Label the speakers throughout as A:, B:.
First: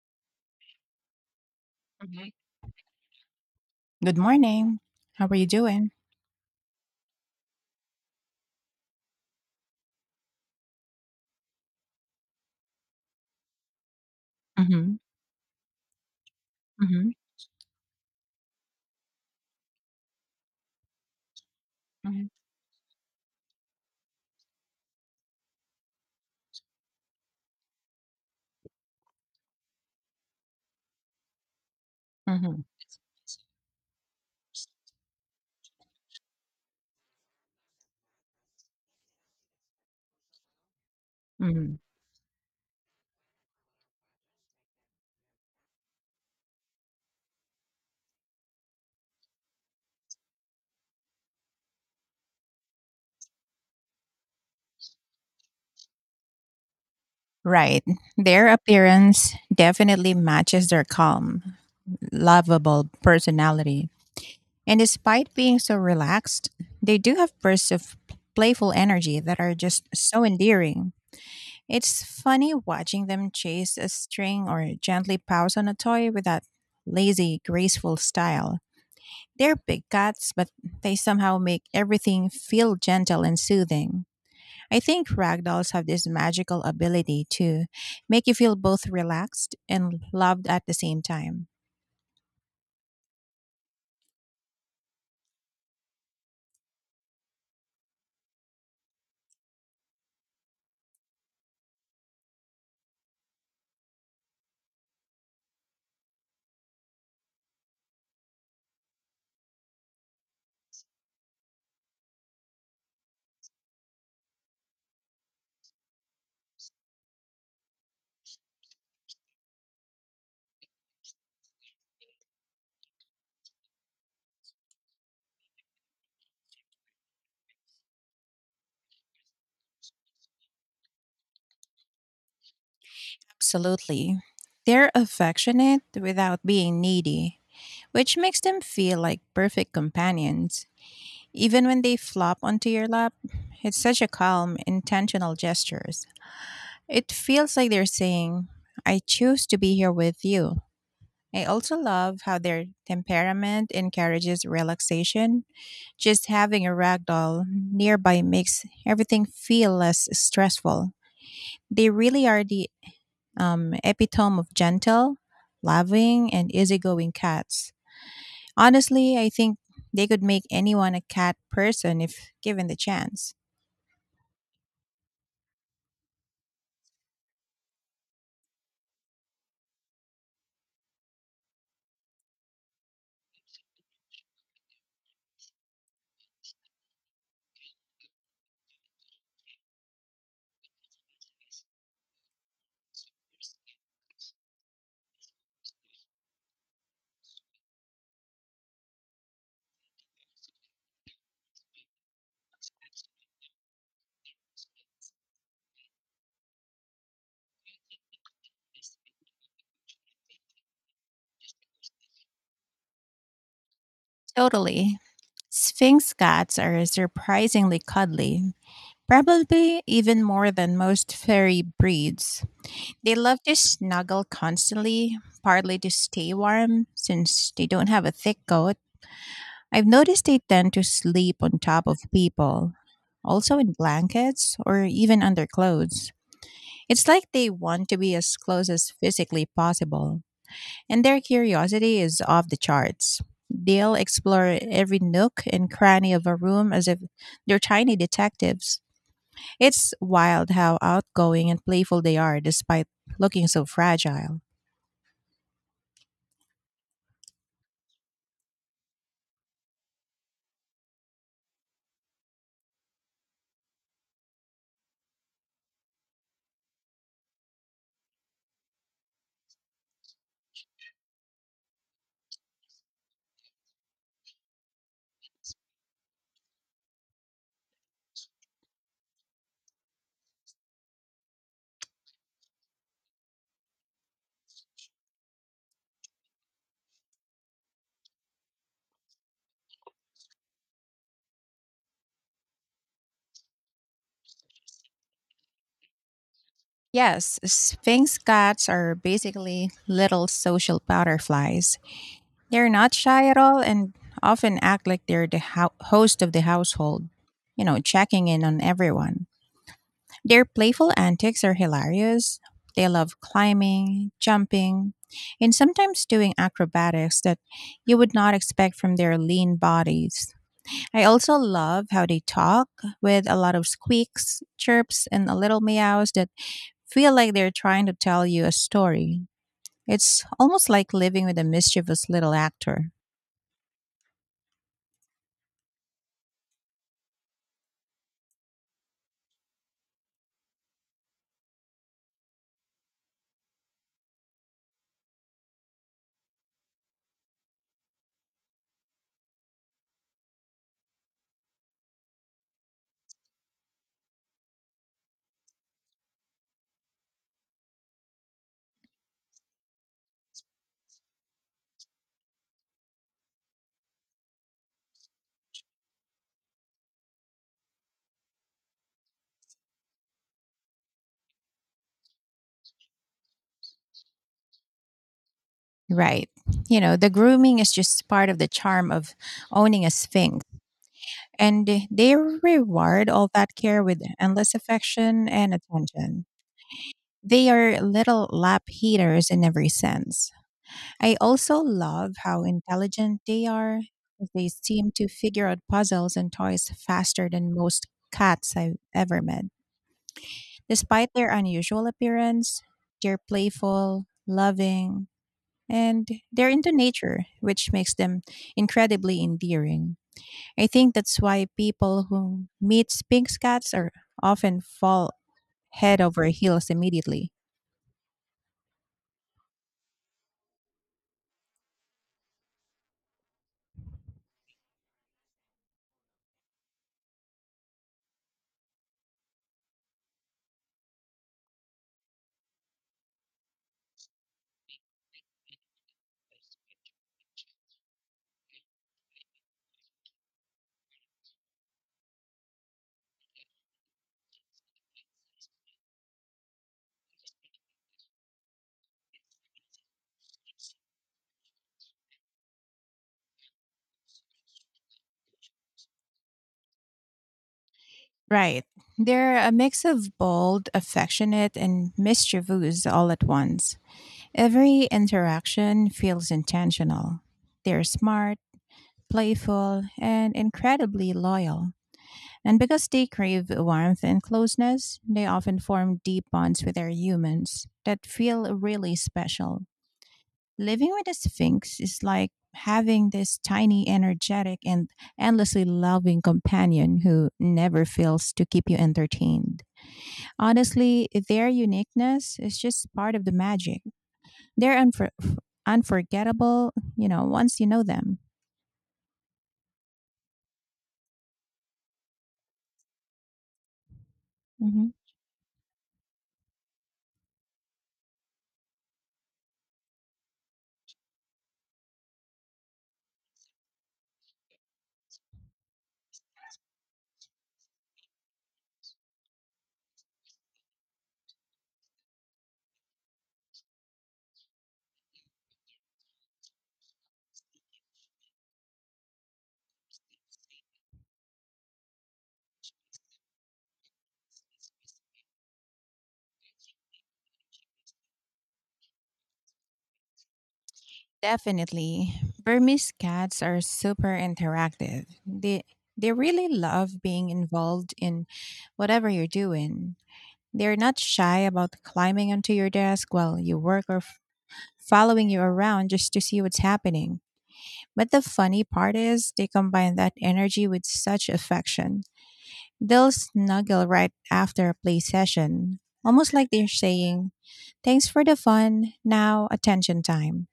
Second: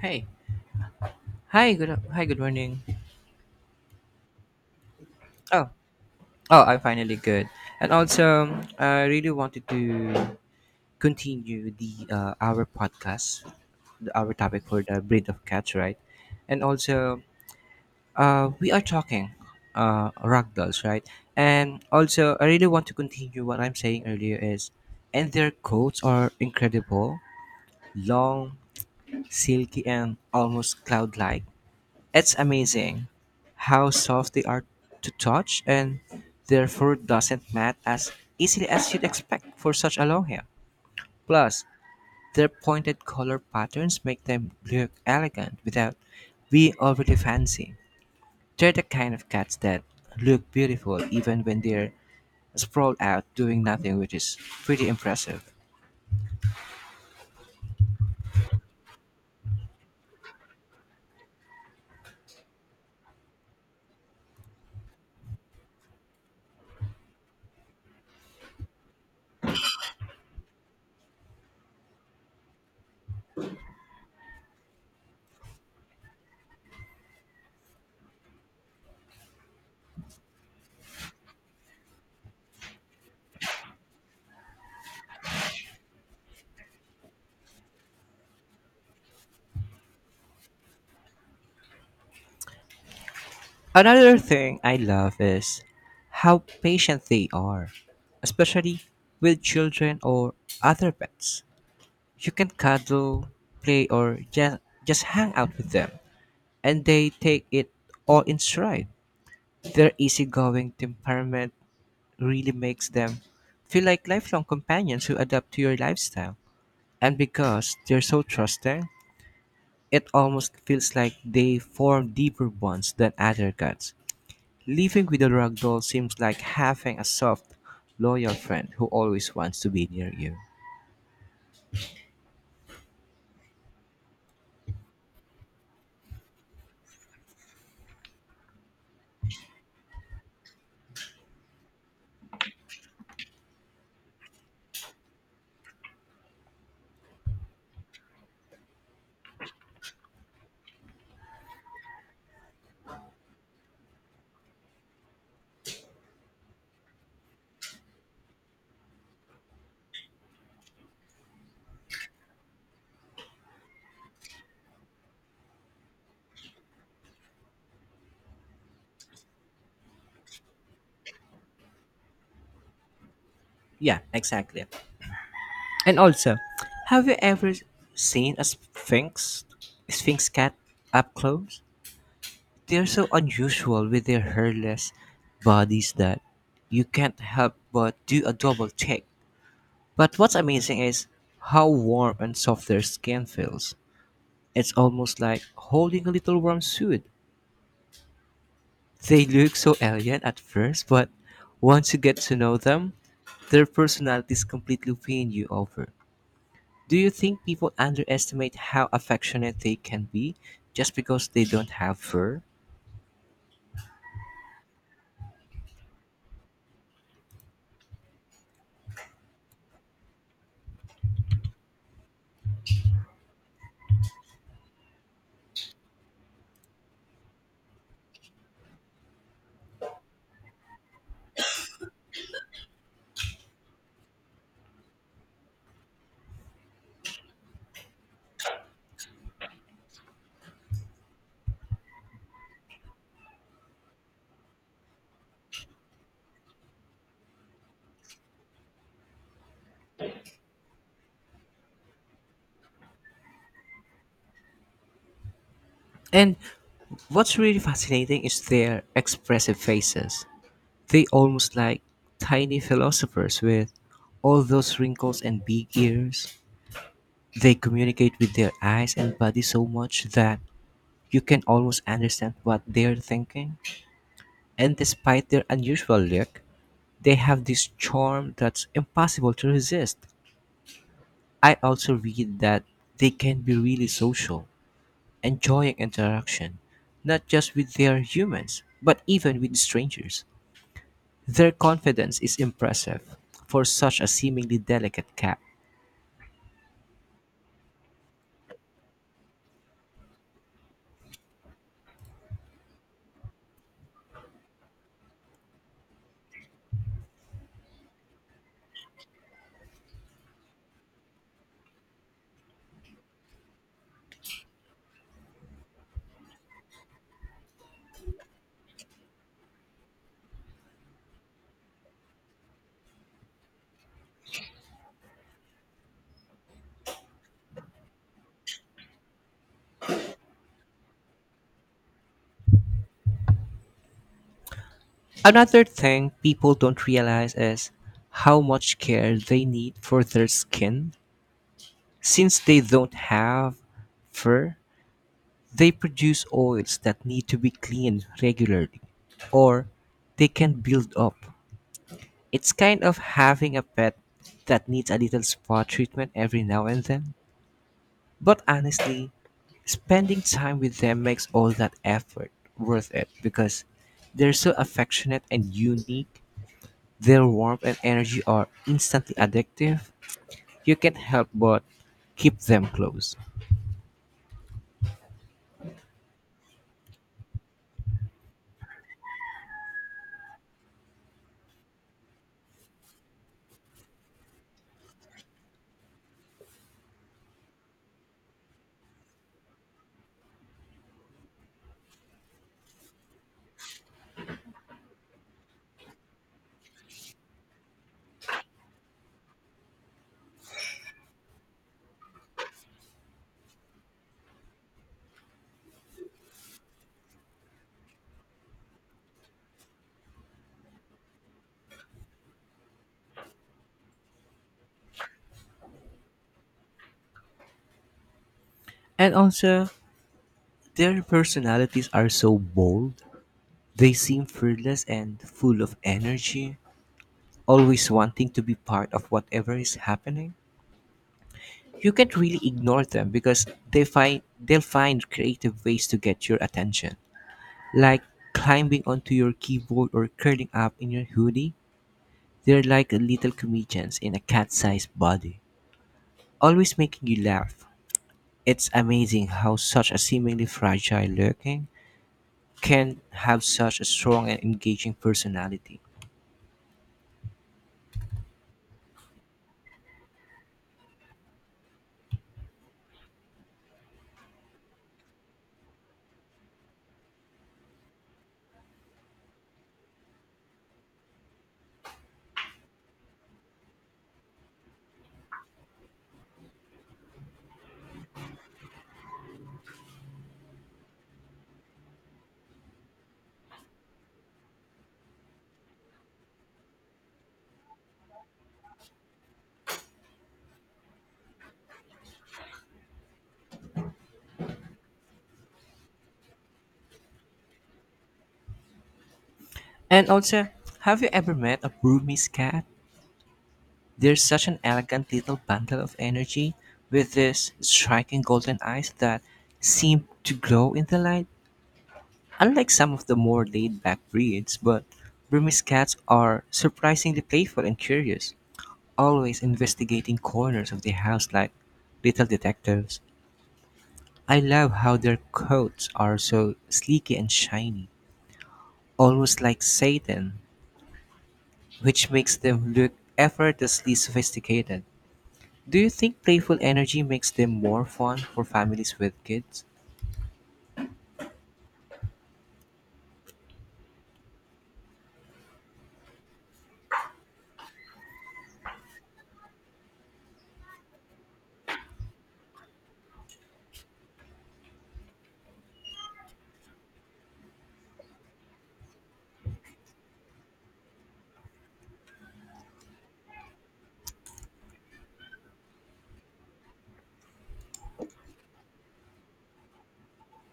A: Hey, hi, good, hi,
B: Mhm.
A: good morning.
B: Good morning. How are you
A: Oh,
B: doing?
A: oh, I'm finally good. And also, I really wanted to continue the our podcast, our topic for
B: Mhm,
A: the breed of cats, right? And
B: mhm,
A: also, we are talking ragdolls, right? And
B: mhm,
A: also, I really want to continue what I'm saying earlier is, and their coats are incredible, long, silky, and almost cloud-like. It's
B: mhm,
A: amazing how soft they are to touch and therefore doesn't mat as easily as you'd expect for such a long hair. Plus,
B: mhm.
A: their pointed color patterns make them look elegant without being overly fancy. They're the kind of cats that look beautiful even when they're sprawled out doing nothing, which is pretty impressive.
B: Right. Their appearance definitely matches their calm, lovable personality. And despite being so relaxed, they do have bursts of playful energy that are just so endearing. It's funny watching them chase a string or gently pounce on a toy with that lazy, graceful style. They're big cats, but they somehow make everything feel gentle and soothing. I think ragdolls have this magical ability to make you feel both relaxed and loved at the same time.
A: Another thing I love is how patient they are, especially with children or other pets. You can cuddle, play, or just hang out with them, and they take it all in stride. Their easygoing temperament really makes them feel like lifelong companions who adapt to your lifestyle. And because they're so trusting, it almost feels like they form deeper bonds than other cats. Living with a ragdoll seems like having a soft, loyal friend who always wants to be near you.
B: Absolutely. They're affectionate without being needy, which makes them feel like perfect companions. Even when they flop onto your lap, it's such a calm, intentional gestures. It feels like they're saying, I choose to be here with you. I also love how their temperament encourages relaxation. Just having a ragdoll nearby makes everything feel less stressful. They really are the epitome of gentle, loving, and easygoing cats. Honestly, I think they could make anyone a cat person if given the chance.
A: Yeah, exactly. And also, have you ever seen a sphinx cat up close? They are so unusual with their hairless bodies that you can't help but do a double take. But what's amazing is how warm and soft their skin feels. It's almost like holding a little warm suit. They look so alien at first, but once you get to know them, their personalities completely win you over. Do you think people underestimate how affectionate they can be just because they don't have fur?
B: Totally. Sphinx cats are surprisingly cuddly, probably even more than most furry breeds. They love to snuggle constantly, partly to stay warm since they don't have a thick coat. I've noticed they tend to sleep on top of people, also in blankets or even under clothes. It's like they want to be as close as physically possible, and their curiosity is off the charts. They'll explore every nook and cranny of a room as if they're tiny detectives. It's wild how outgoing and playful they are despite looking so fragile.
A: And what's really fascinating is their expressive faces. They almost like tiny philosophers with all those wrinkles and big ears. They communicate with their eyes and body so much that you can almost understand what they're thinking. And despite their unusual look, they have this charm that's impossible to resist. I also read that they can be really social, enjoying interaction, not just with their humans, but even with strangers. Their confidence is impressive for such a seemingly delicate cat.
B: Yes, Sphinx cats are basically little social butterflies. They're not shy at all and often act like they're the host of the household, you know, checking in on everyone. Their playful antics are hilarious. They love climbing, jumping, and sometimes doing acrobatics that you would not expect from their lean bodies. I also love how they talk with a lot of squeaks, chirps, and a little meows that feel like they're trying to tell you a story. It's almost like living with a mischievous little actor.
A: Another thing people don't realize is how much care they need for their skin. Since they don't have fur, they produce oils that need to be cleaned regularly, or they can build up. It's kind of having a pet that needs a little spa treatment every now and then. But honestly, spending time with them makes all that effort worth it because they're so affectionate and unique. Their warmth and energy are instantly addictive. You can't help but keep them close.
B: Right. You know, the grooming is just part of the charm of owning a sphinx, and they reward all that care with endless affection and attention. They are little lap heaters in every sense. I also love how intelligent they are. They seem to figure out puzzles and toys faster than most cats I've ever met. Despite their unusual appearance, they're playful, loving, and they're into nature, which makes them incredibly endearing. I think that's why people who meet Sphinx cats are often fall head over heels immediately.
A: And also, their personalities are so bold. They seem fearless and full of energy, always wanting to be part of whatever is happening. You can't really ignore them because they'll find creative ways to get your attention, like climbing onto your keyboard or curling up in your hoodie. They're like little comedians in a cat-sized body, always making you laugh. It's amazing how such a seemingly fragile looking can have such a strong and engaging personality.
B: Right. They're a mix of bold, affectionate, and mischievous all at once. Every interaction feels intentional. They're smart, playful, and incredibly loyal. And because they crave warmth and closeness, they often form deep bonds with their humans that feel really special. Living with a sphinx is like having this tiny, energetic, and endlessly loving companion who never fails to keep you entertained. Honestly, their uniqueness is just part of the magic. They're unforgettable, you know, once you know them.
A: And also, have you ever met a Burmese cat? They're such an
B: Mm-hmm.
A: elegant little bundle of energy with these striking golden eyes that seem to glow in the light. Unlike some of the more laid back breeds, but Burmese cats are surprisingly playful and curious, always investigating corners of the house like little detectives. I love how their coats are so sleeky and shiny, almost like satin, which makes them look effortlessly sophisticated. Do you think playful energy makes them more fun for families with kids?
B: Definitely. Burmese cats are super interactive. They really love being involved in whatever you're doing. They're not shy about climbing onto your desk while you work or following you around just to see what's happening. But the funny part is they combine that energy with such affection. They'll snuggle right after a play session, almost like they're saying, "Thanks for the fun. Now attention time."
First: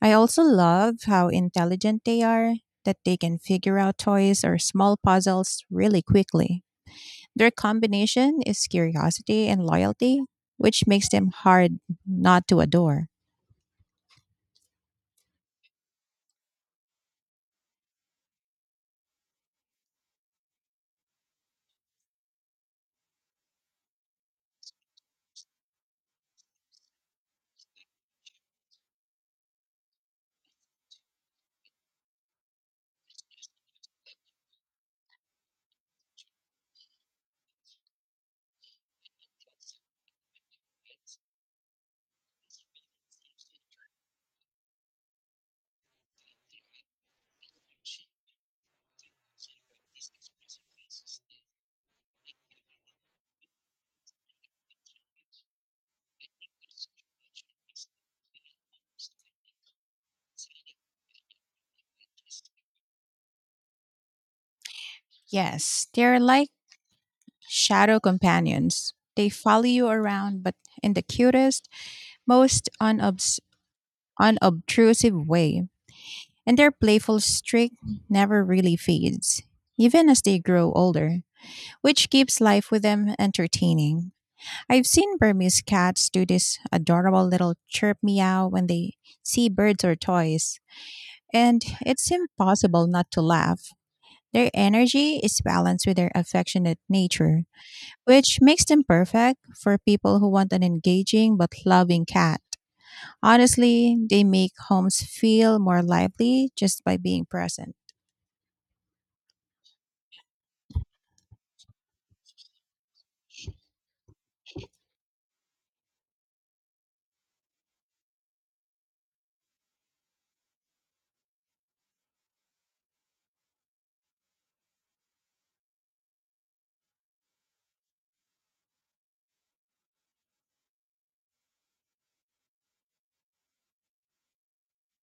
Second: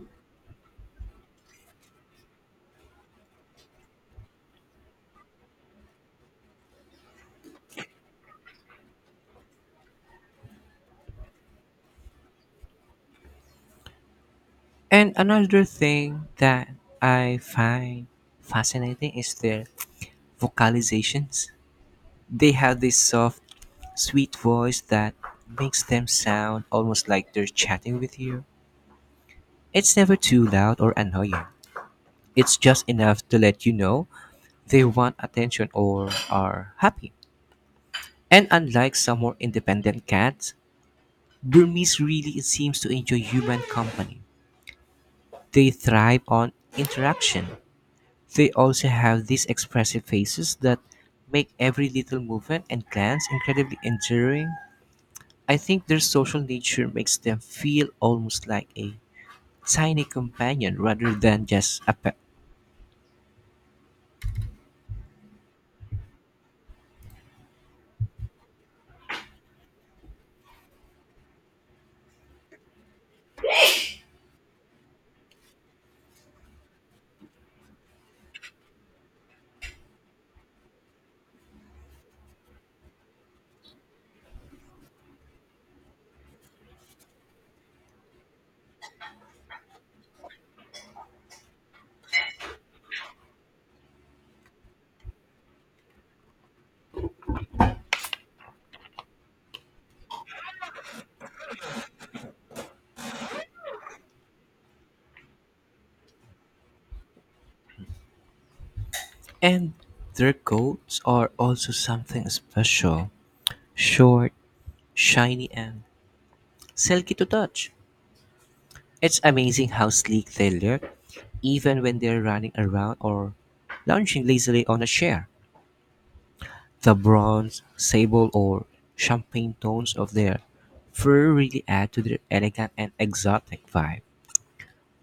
B: I also love how intelligent they are, that they can figure out toys or small puzzles really quickly. Their combination is curiosity and loyalty, which makes them hard not to adore.
A: And another thing that I find fascinating is their vocalizations. They have this soft, sweet voice that makes them sound almost like they're chatting with you. It's never too loud or annoying. It's just enough to let you know they want attention or are happy. And unlike some more independent cats, Burmese really seems to enjoy human company. They thrive on interaction. They also have these expressive faces that make every little movement and glance incredibly endearing. I think their social nature makes them feel almost like a tiny companion rather than just a pet.
B: Yes, they're like shadow companions. They follow you around, but in the cutest, most unobtrusive way. And their playful streak never really fades, even as they grow older, which keeps life with them entertaining. I've seen Burmese cats do this adorable little chirp meow when they see birds or toys, and it's impossible not to laugh. Their energy is balanced with their affectionate nature, which makes them perfect for people who want an engaging but loving cat. Honestly, they make homes feel more lively just by being present.
A: And their coats are also something special, short, shiny, and silky to touch. It's amazing how sleek they look, even when they're running around or lounging lazily on a chair. The bronze, sable or champagne tones of their fur really add to their elegant and exotic vibe.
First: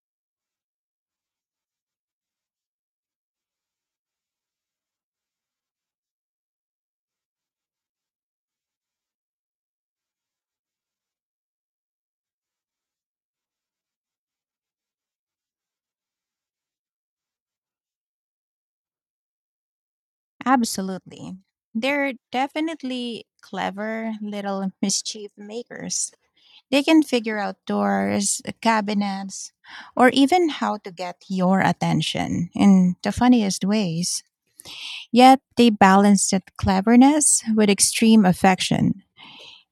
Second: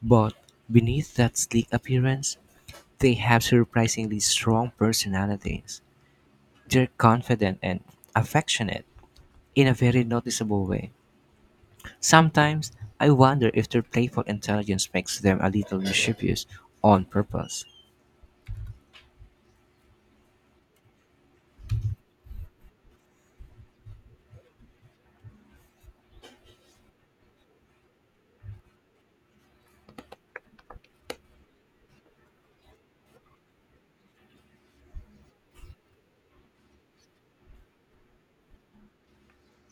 A: But beneath that sleek appearance, they have surprisingly strong personalities. They're confident and affectionate in a very noticeable way. Sometimes I wonder if their playful intelligence makes them a little mischievous on purpose.
B: Absolutely. They're definitely clever little mischief makers. They can figure out doors, cabinets, or even how to get your attention in the funniest ways. Yet they balance that cleverness with extreme affection.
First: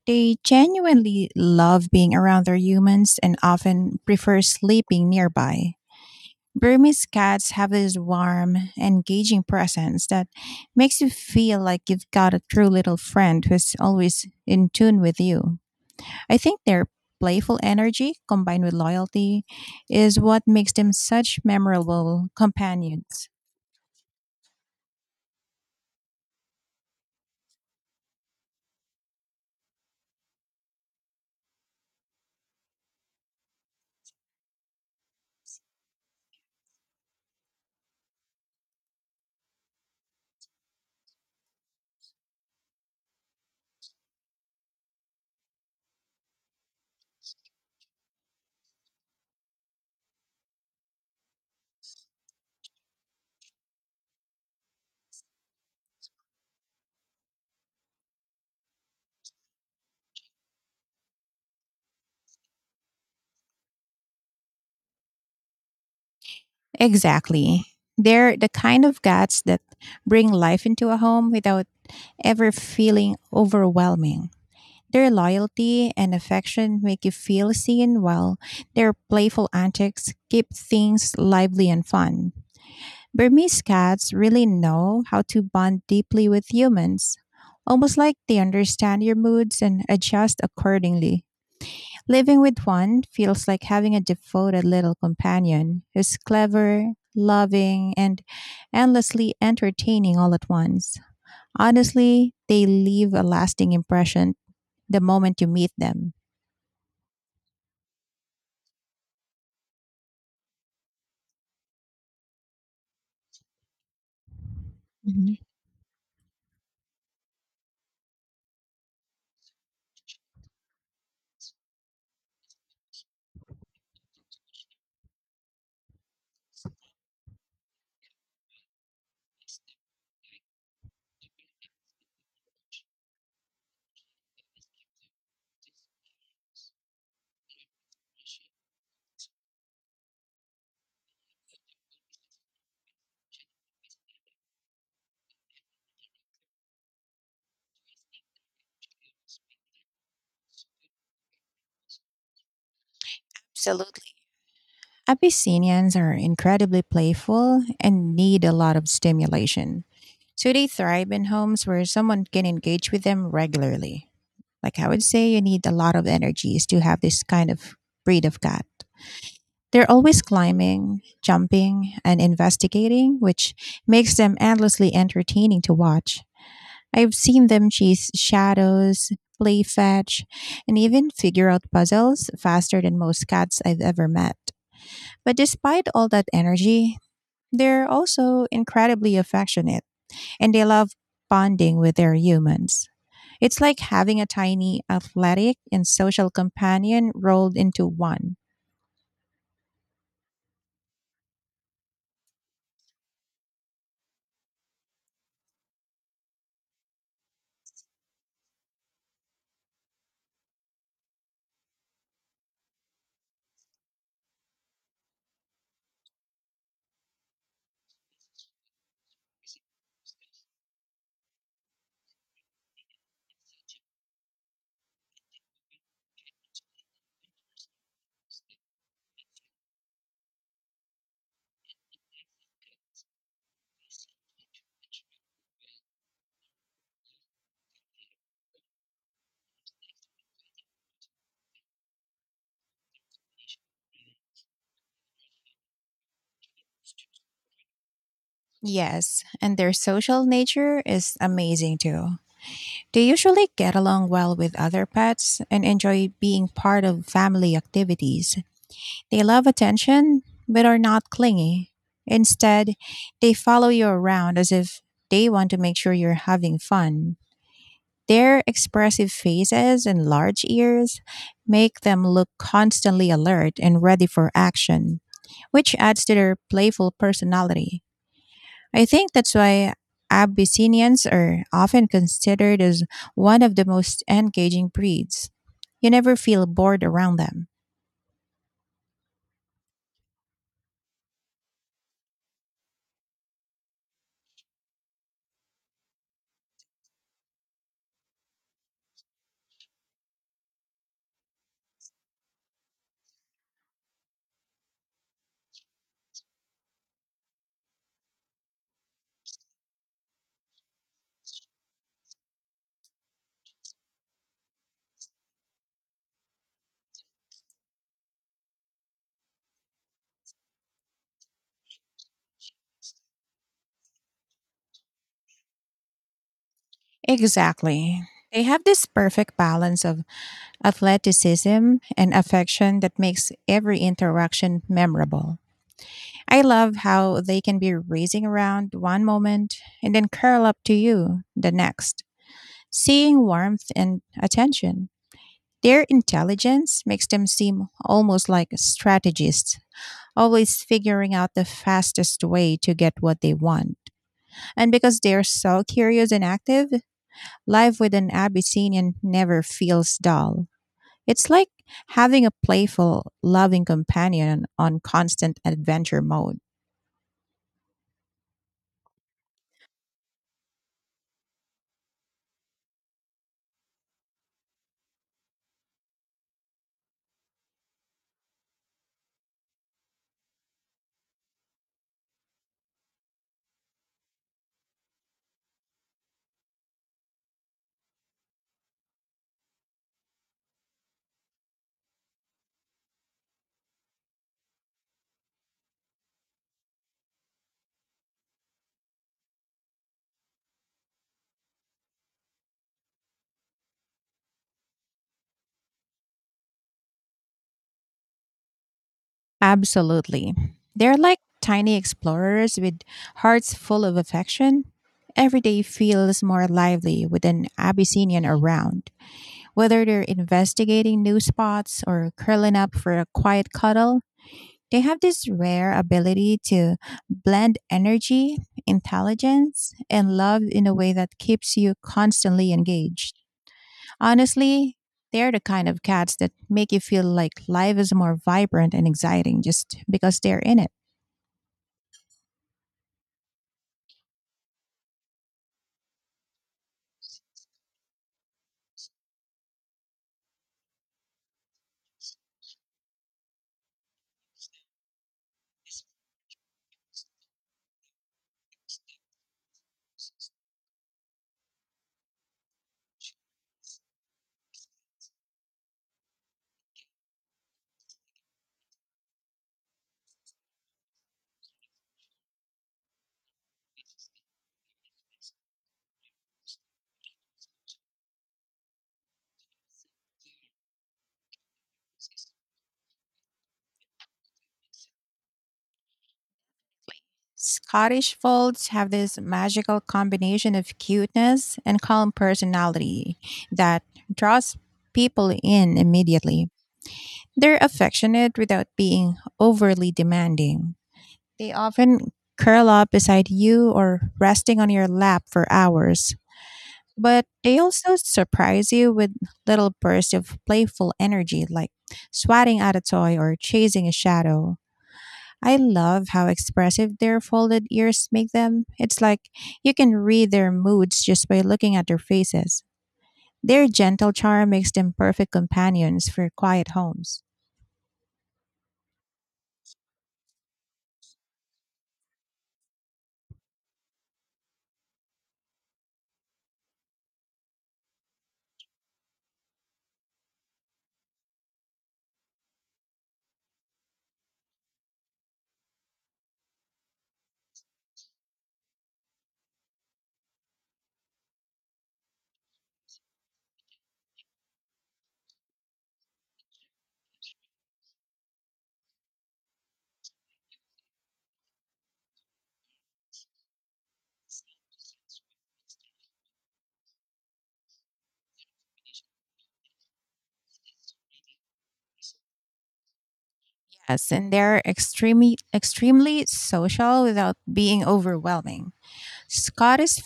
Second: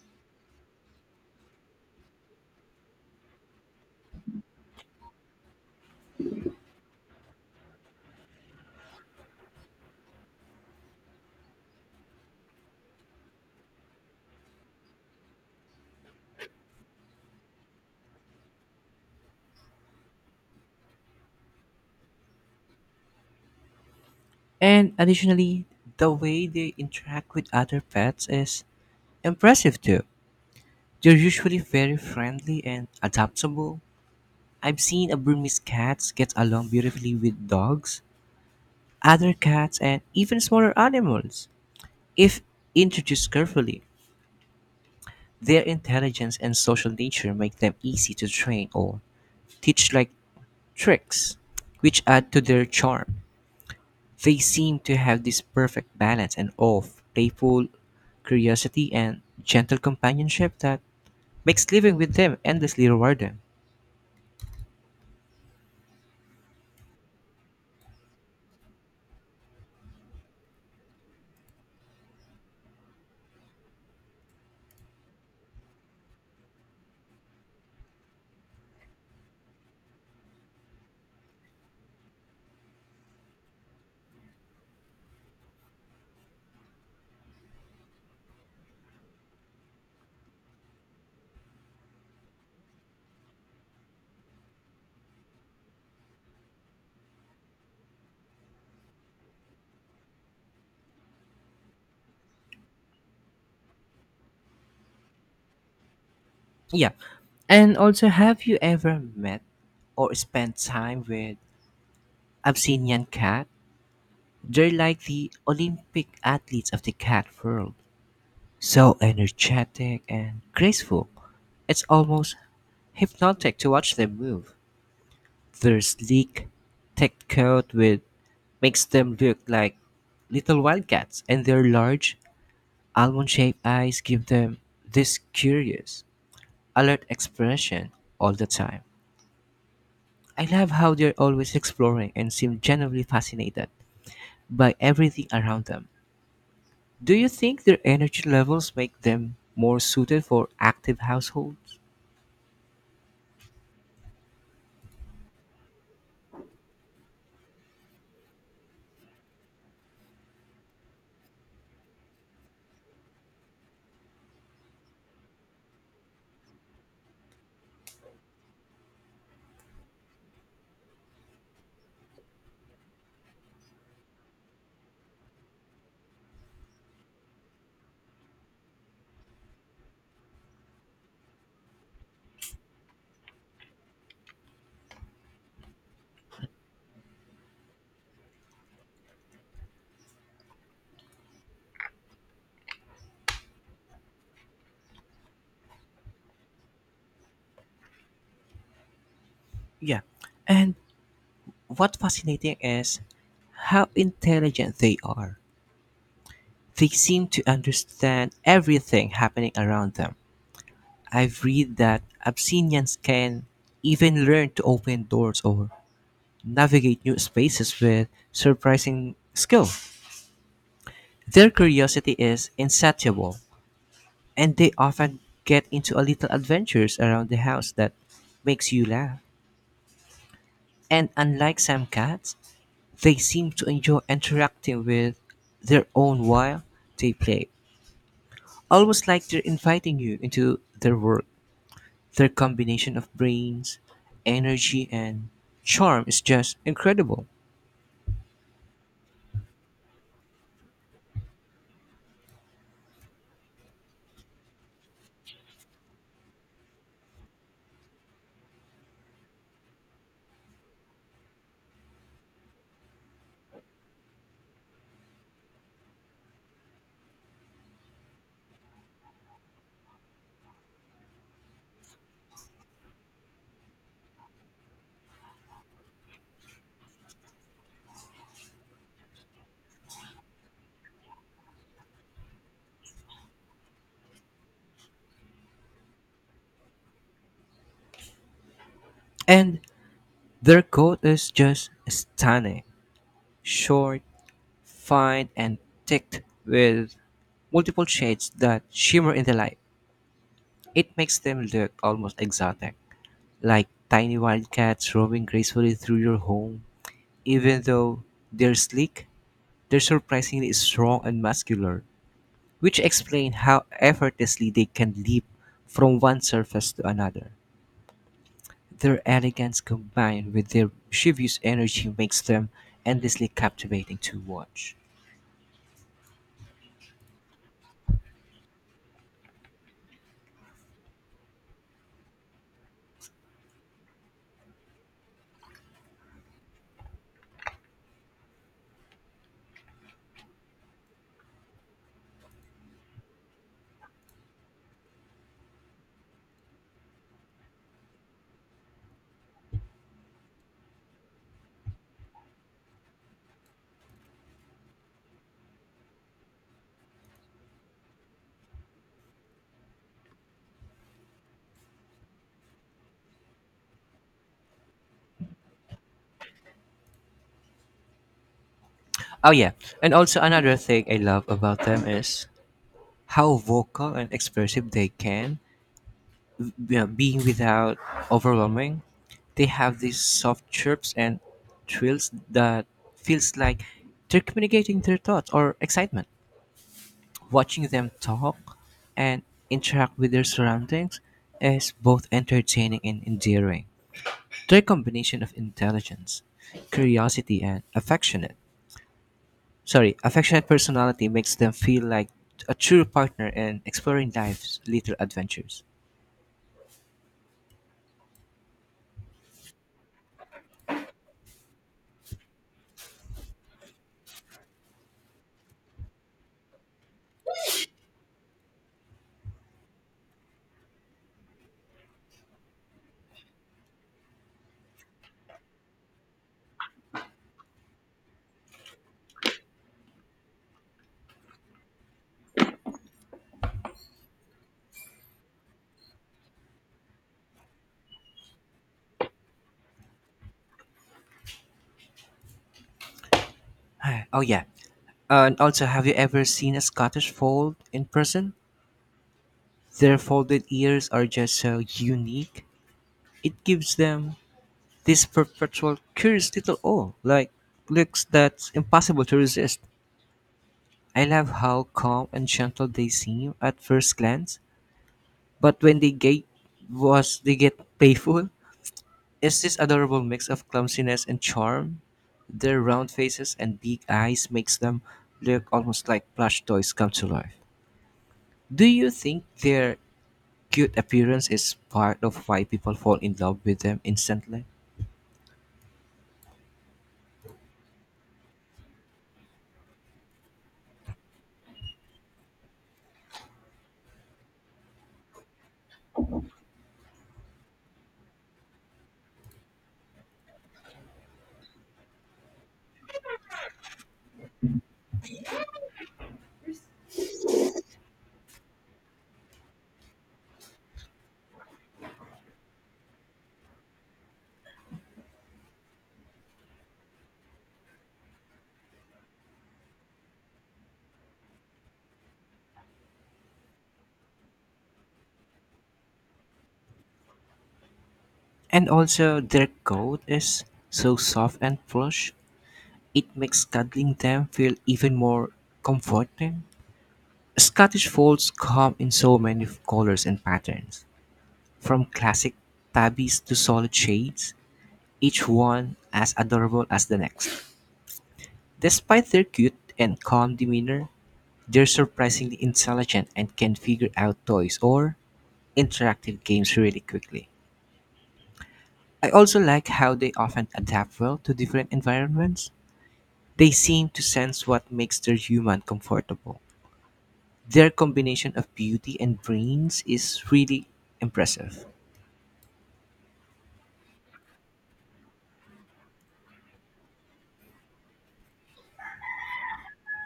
B: They genuinely love being around their humans and often prefer sleeping nearby. Burmese cats have this warm, engaging presence that makes you feel like you've got a true little friend who's always in tune with you. I think their playful energy combined with loyalty is what makes them such memorable companions.
A: And additionally, the way they interact with other pets is impressive too. They're usually very friendly and adaptable. I've seen a Burmese cats get along beautifully with dogs, other cats, and even smaller animals. If introduced carefully, their intelligence and social nature make them easy to train or teach like tricks, which add to their charm. They seem to have this perfect balance and of playful curiosity and gentle companionship that makes living with them endlessly rewarding.
B: Exactly. They're the kind of guts that bring life into a home without ever feeling overwhelming. Their loyalty and affection make you feel seen, while their playful antics keep things lively and fun. Burmese cats really know how to bond deeply with humans, almost like they understand your moods and adjust accordingly. Living with one feels like having a devoted little companion who's clever, loving, and endlessly entertaining all at once. Honestly, they leave a lasting impression the moment you meet them.
A: Yeah. And also, have you ever met or spent time with Abyssinian cat? They're like the Olympic athletes of the cat world. So energetic and graceful. It's almost hypnotic to watch them move. Their sleek, thick coat with makes them look like little wildcats, and their large, almond-shaped eyes give them this curious, alert expression all the time. I love how they're always exploring and seem genuinely fascinated by everything around them. Do you think their energy levels make them more suited for active households?
B: Absolutely. Abyssinians are incredibly playful and need a lot of stimulation, so they thrive in homes where someone can engage with them regularly. Like I would say, you need a lot of energies to have this kind of breed of cat. They're always climbing, jumping, and investigating, which makes them endlessly entertaining to watch. I've seen them chase shadows, play fetch, and even figure out puzzles faster than most cats I've ever met. But despite all that energy, they're also incredibly affectionate and they love bonding with their humans. It's like having a tiny, athletic, and social companion rolled into one.
A: Yeah. And what fascinating is how intelligent they are. They seem to understand everything happening around them. I've read that Abyssinians can even learn to open doors or navigate new spaces with surprising skill. Their curiosity is insatiable, and they often get into a little adventures around the house that makes you laugh. And unlike some cats, they seem to enjoy interacting with their own while they play, almost like they're inviting you into their world. Their combination of brains, energy, and charm is just incredible.
B: Yes, and their social nature is amazing too. They usually get along well with other pets and enjoy being part of family activities. They love attention but are not clingy. Instead, they follow you around as if they want to make sure you're having fun. Their expressive faces and large ears make them look constantly alert and ready for action, which adds to their playful personality. I think that's why Abyssinians are often considered as one of the most engaging breeds. You never feel bored around them.
A: And their coat is just stunning, short, fine, and thick with multiple shades that shimmer in the light. It makes them look almost exotic, like tiny wildcats roaming gracefully through your home. Even though they're sleek, they're surprisingly strong and muscular, which explain how effortlessly they can leap from one surface to another. Their elegance combined with their mischievous energy makes them endlessly captivating to watch.
B: Exactly. They have this perfect balance of athleticism and affection that makes every interaction memorable. I love how they can be racing around one moment and then curl up to you the next, seeing warmth and attention. Their intelligence makes them seem almost like strategists always figuring out the fastest way to get what they want. And because they're so curious and active, life with an Abyssinian never feels dull. It's like having a playful, loving companion on constant adventure mode.
A: Oh yeah, and also another thing I love about them is how vocal and expressive they can, you know, being without overwhelming. They have these soft chirps and trills that feels like they're communicating their thoughts or excitement. Watching them talk and interact with their surroundings is both entertaining and endearing. They're a combination of intelligence, curiosity, and affectionate. Sorry, affectionate personality makes them feel like a true partner in exploring life's little adventures.
B: Absolutely. They're like tiny explorers with hearts full of affection. Every day feels more lively with an Abyssinian around. Whether they're investigating new spots or curling up for a quiet cuddle, they have this rare ability to blend energy, intelligence, and love in a way that keeps you constantly engaged. Honestly, they're the kind of cats that make you feel like life is more vibrant and exciting just because they're in it.
A: Oh yeah, and also, have you ever seen a Scottish fold in person? Their folded ears are just so unique. It gives them this perpetual curious little awe, like looks that's impossible to resist. I love how calm and gentle they seem at first glance, but when they get was they get playful, it's this adorable mix of clumsiness and charm. Their round faces and big eyes makes them look almost like plush toys come to life. Do you think their cute appearance is part of why people fall in love with them instantly?
B: Scottish Folds have this magical combination of cuteness and calm personality that draws people in immediately. They're affectionate without being overly demanding. They often curl up beside you or resting on your lap for hours. But they also surprise you with little bursts of playful energy, like swatting at a toy or chasing a shadow. I love how expressive their folded ears make them. It's like you can read their moods just by looking at their faces. Their gentle charm makes them perfect companions for quiet homes.
A: And also, their coat is so soft and plush, it makes cuddling them feel even more comforting. Scottish folds come in so many colors and patterns, from classic tabbies to solid shades, each one as adorable as the next. Despite their cute and calm demeanor, they're surprisingly intelligent and can figure out toys or interactive games really quickly. I also like how they often adapt well to different environments. They seem to sense what makes their human comfortable. Their combination of beauty and brains is really impressive.
B: Yes, and they're extremely social without being overwhelming. Scottish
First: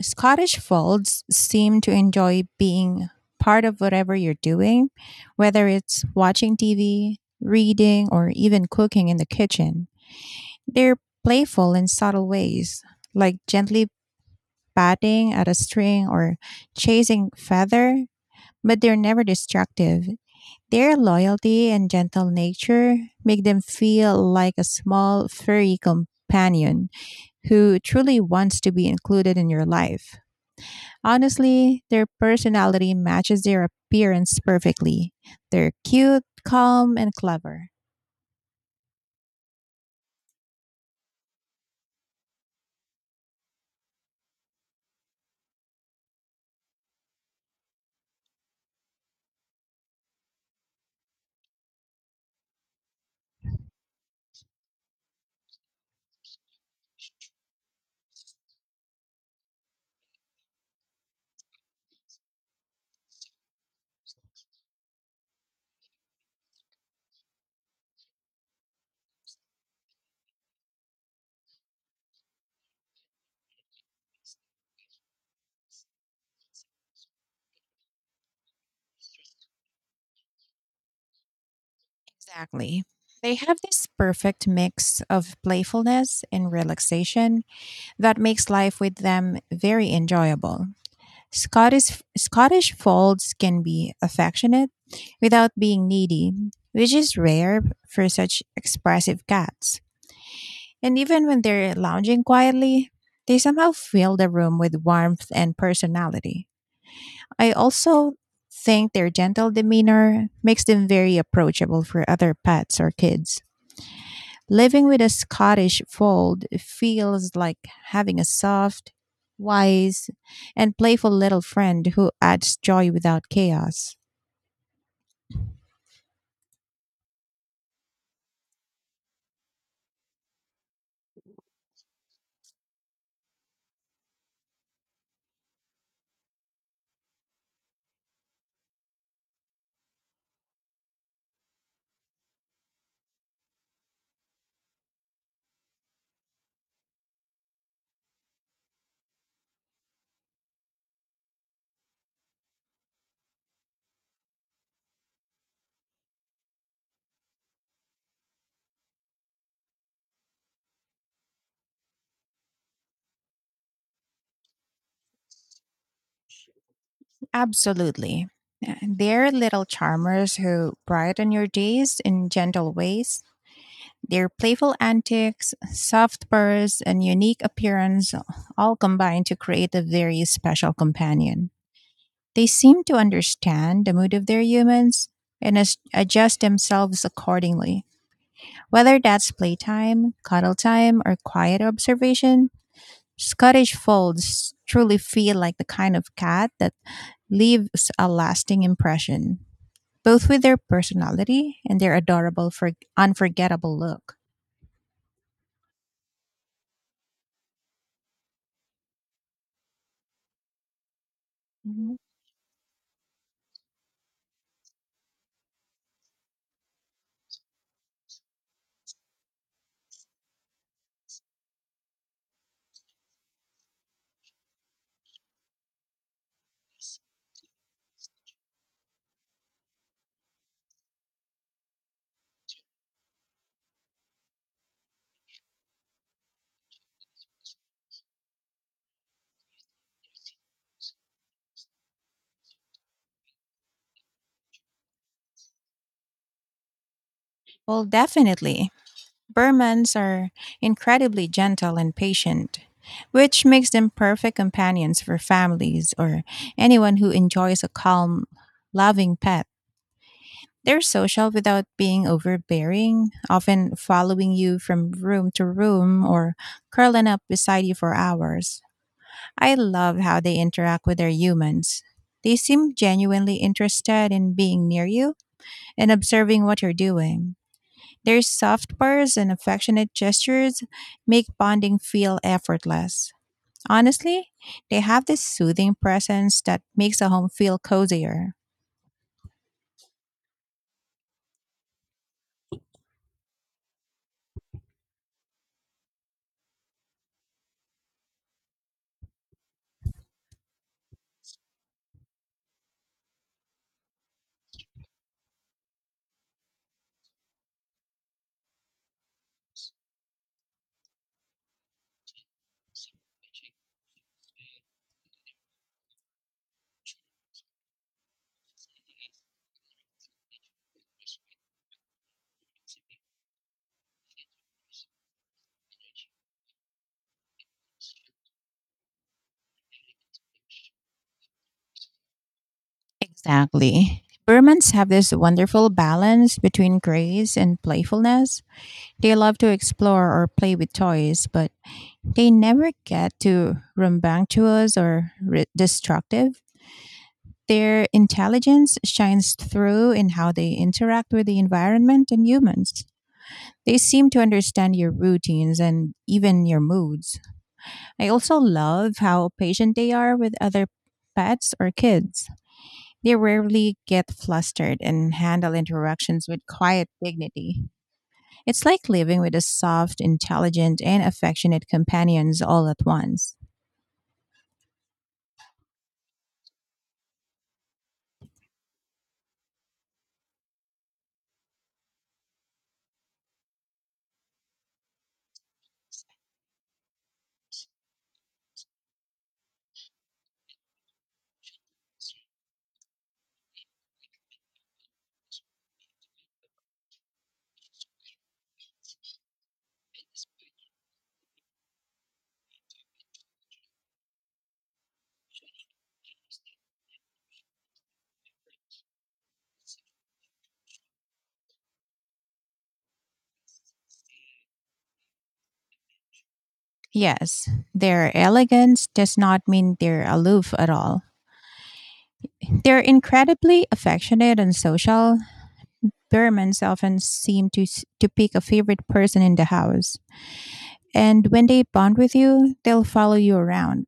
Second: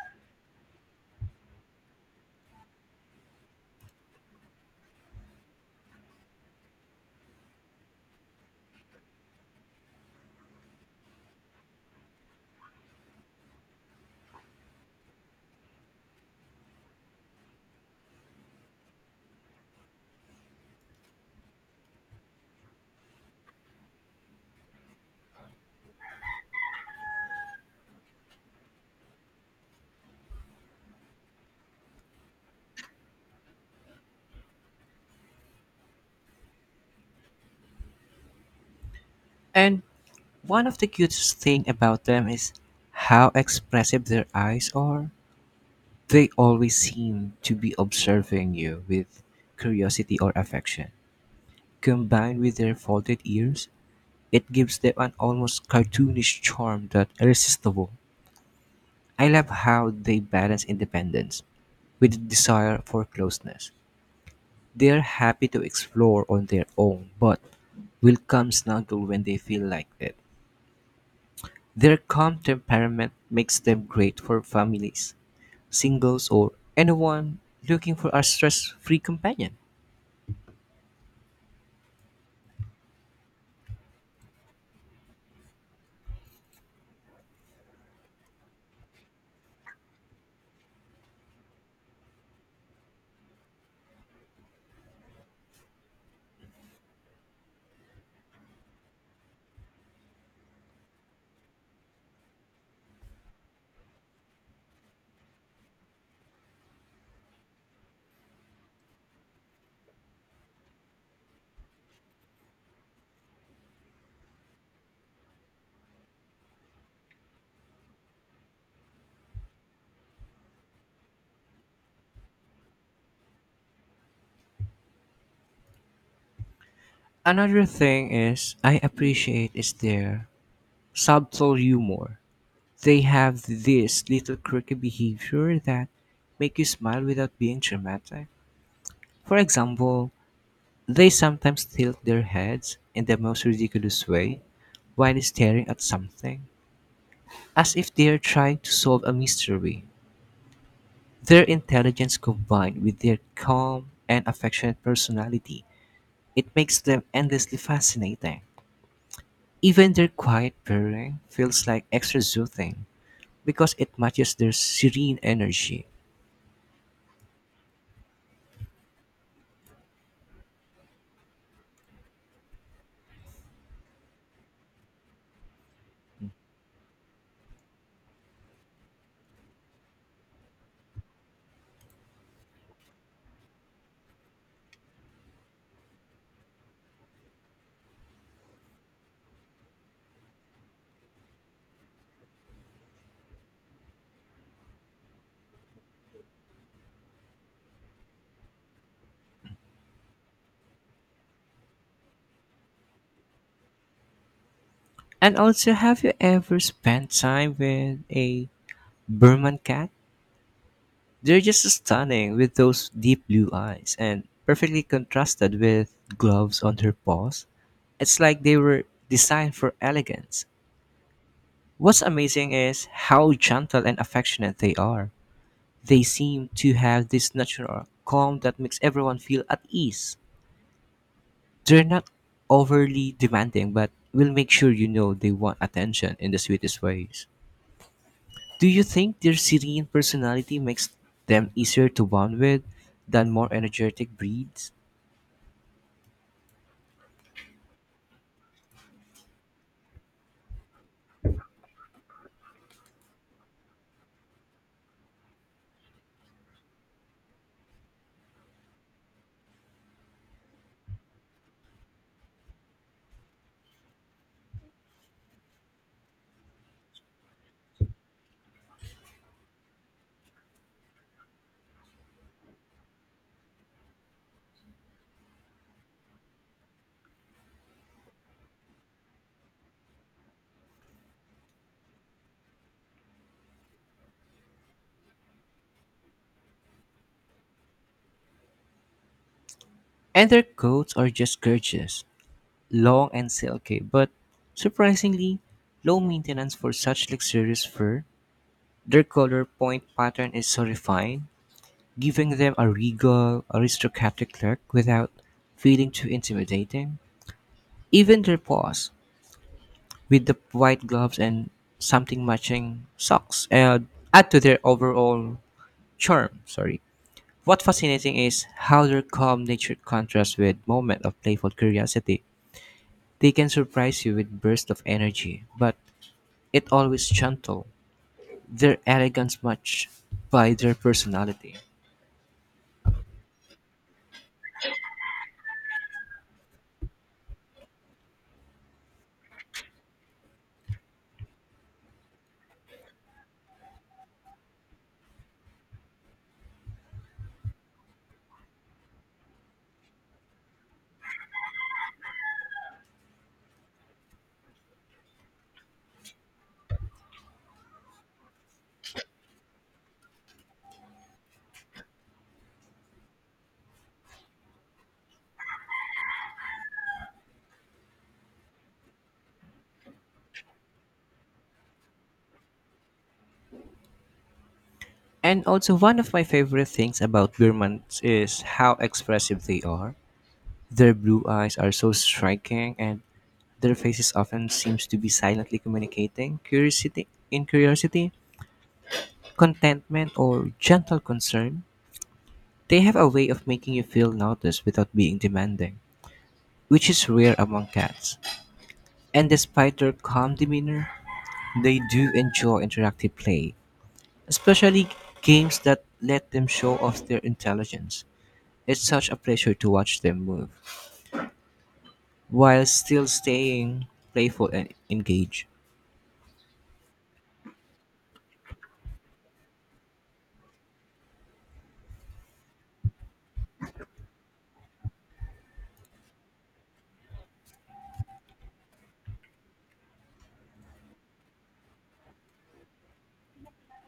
B: Scottish folds seem to enjoy being part of whatever you're doing, whether it's watching TV, reading, or even cooking in the kitchen. They're playful in subtle ways, like gently batting at a string or chasing feather, but they're never destructive. Their loyalty and gentle nature make them feel like a small furry companion who truly wants to be included in your life. Honestly, their personality matches their appearance perfectly. They're cute, calm, and clever.
A: And one of the cutest thing about them is how expressive their eyes are. They always seem to be observing you with curiosity or affection. Combined with their folded ears, it gives them an almost cartoonish charm that irresistible. I love how they balance independence with the desire for closeness. They are happy to explore on their own, but will come snuggle when they feel like it. Their calm temperament makes them great for families, singles, or anyone looking for a stress free companion.
B: Exactly. They have this perfect mix of playfulness and relaxation that makes life with them very enjoyable. Scottish folds can be affectionate without being needy, which is rare for such expressive cats. And even when they're lounging quietly, they somehow fill the room with warmth and personality. I also think their gentle demeanor makes them very approachable for other pets or kids. Living with a Scottish fold feels like having a soft, wise, and playful little friend who adds joy without chaos.
A: Another thing is I appreciate is their subtle humor. They have this little quirky behavior that make you smile without being dramatic. For example, they sometimes tilt their heads in the most ridiculous way while staring at something, as if they are trying to solve a mystery. Their intelligence combined with their calm and affectionate personality, it makes them endlessly fascinating. Even their quiet purring feels like extra soothing because it matches their serene energy.
B: Absolutely. Yeah, they're little charmers who brighten your days in gentle ways. Their playful antics, soft purrs, and unique appearance all combine to create a very special companion. They seem to understand the mood of their humans and adjust themselves accordingly. Whether that's playtime, cuddle time, or quiet observation, Scottish folds truly feel like the kind of cat that leaves a lasting impression both with their personality and their adorable, unforgettable look.
A: And also, have you ever spent time with a Burman cat? They're just
B: Mhm.
A: stunning with those deep blue eyes and perfectly contrasted with gloves on her paws. It's like they were designed for elegance. What's amazing is how gentle and affectionate they are. They seem to have this natural calm that makes everyone feel at ease. They're not overly demanding, but will make sure you know they want attention in the sweetest ways. Do you think their serene personality makes them easier to bond with than more energetic breeds?
B: Well, definitely. Burmans are incredibly gentle and patient, which makes them perfect companions for families or anyone who enjoys a calm, loving pet. They're social without being overbearing, often following you from room to room or curling up beside you for hours. I love how they interact with their humans. They seem genuinely interested in being near you and observing what you're doing. Their soft purrs and affectionate gestures make bonding feel effortless. Honestly, they have this soothing presence that makes a home feel cozier.
A: And their coats are just gorgeous, long and silky, but surprisingly low maintenance for such luxurious fur. Their color point pattern is so refined, giving them a regal, aristocratic look without feeling too intimidating. Even their paws, with the white gloves and something matching socks, add to their overall charm. Sorry. What fascinating is how their calm nature contrasts with moment of playful curiosity. They can surprise you with bursts of energy, but it always gentle. Their elegance matched by their personality.
B: Exactly. Burmans have this wonderful balance between grace and playfulness. They love to explore or play with toys, but they never get too rambunctious or destructive. Their intelligence shines through in how they interact with the environment and humans. They seem to understand your routines and even your moods. I also love how patient they are with other pets or kids. They rarely get flustered and handle interactions with quiet dignity. It's like living with a soft, intelligent, and affectionate companions all at once.
A: And also one of my favorite things about Burmans is how expressive they are. Their blue eyes are so striking and their faces often seems to be silently communicating curiosity, contentment or gentle concern. They have a way of making you feel noticed without being demanding, which is rare among cats. And despite their calm demeanor, they do enjoy interactive play, especially games that let them show off their intelligence. It's such a pleasure to watch them move while still staying playful and engaged.
B: Yes, their elegance does not mean they're aloof at all. They're incredibly affectionate and social. Burmans often seem to pick a favorite person in the house. And when they bond with you, they'll follow you around.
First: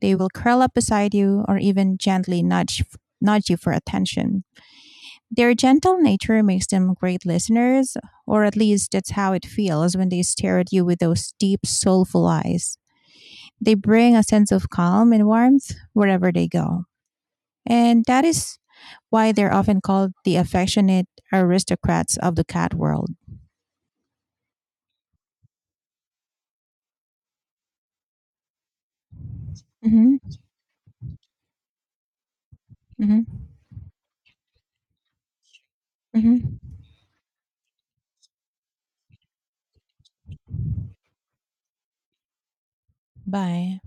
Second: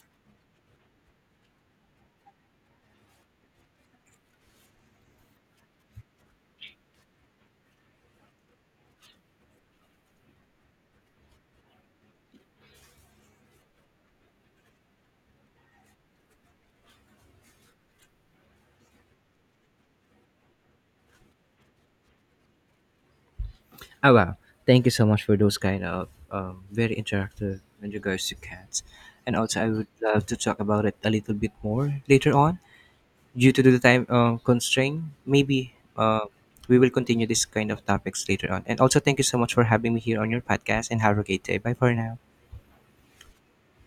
B: They will curl up beside you or even gently nudge you for attention. Their gentle nature makes them great listeners, or at least that's how it feels when they stare at you with those deep, soulful eyes. They bring a sense of calm and warmth wherever they go. And that is why they're often called the affectionate aristocrats of the cat world.
A: Oh wow! Thank you so much for those kind of very interactive in regards to cats. And also, I would
B: hmm
A: love to talk about it a little bit more later on,
B: hmm
A: due to the time constraint. Maybe uh,
B: hmm
A: we will continue this kind of topics later on. And also, thank you so much for having me here on your podcast. And have a great day. Bye for now.
B: Bye.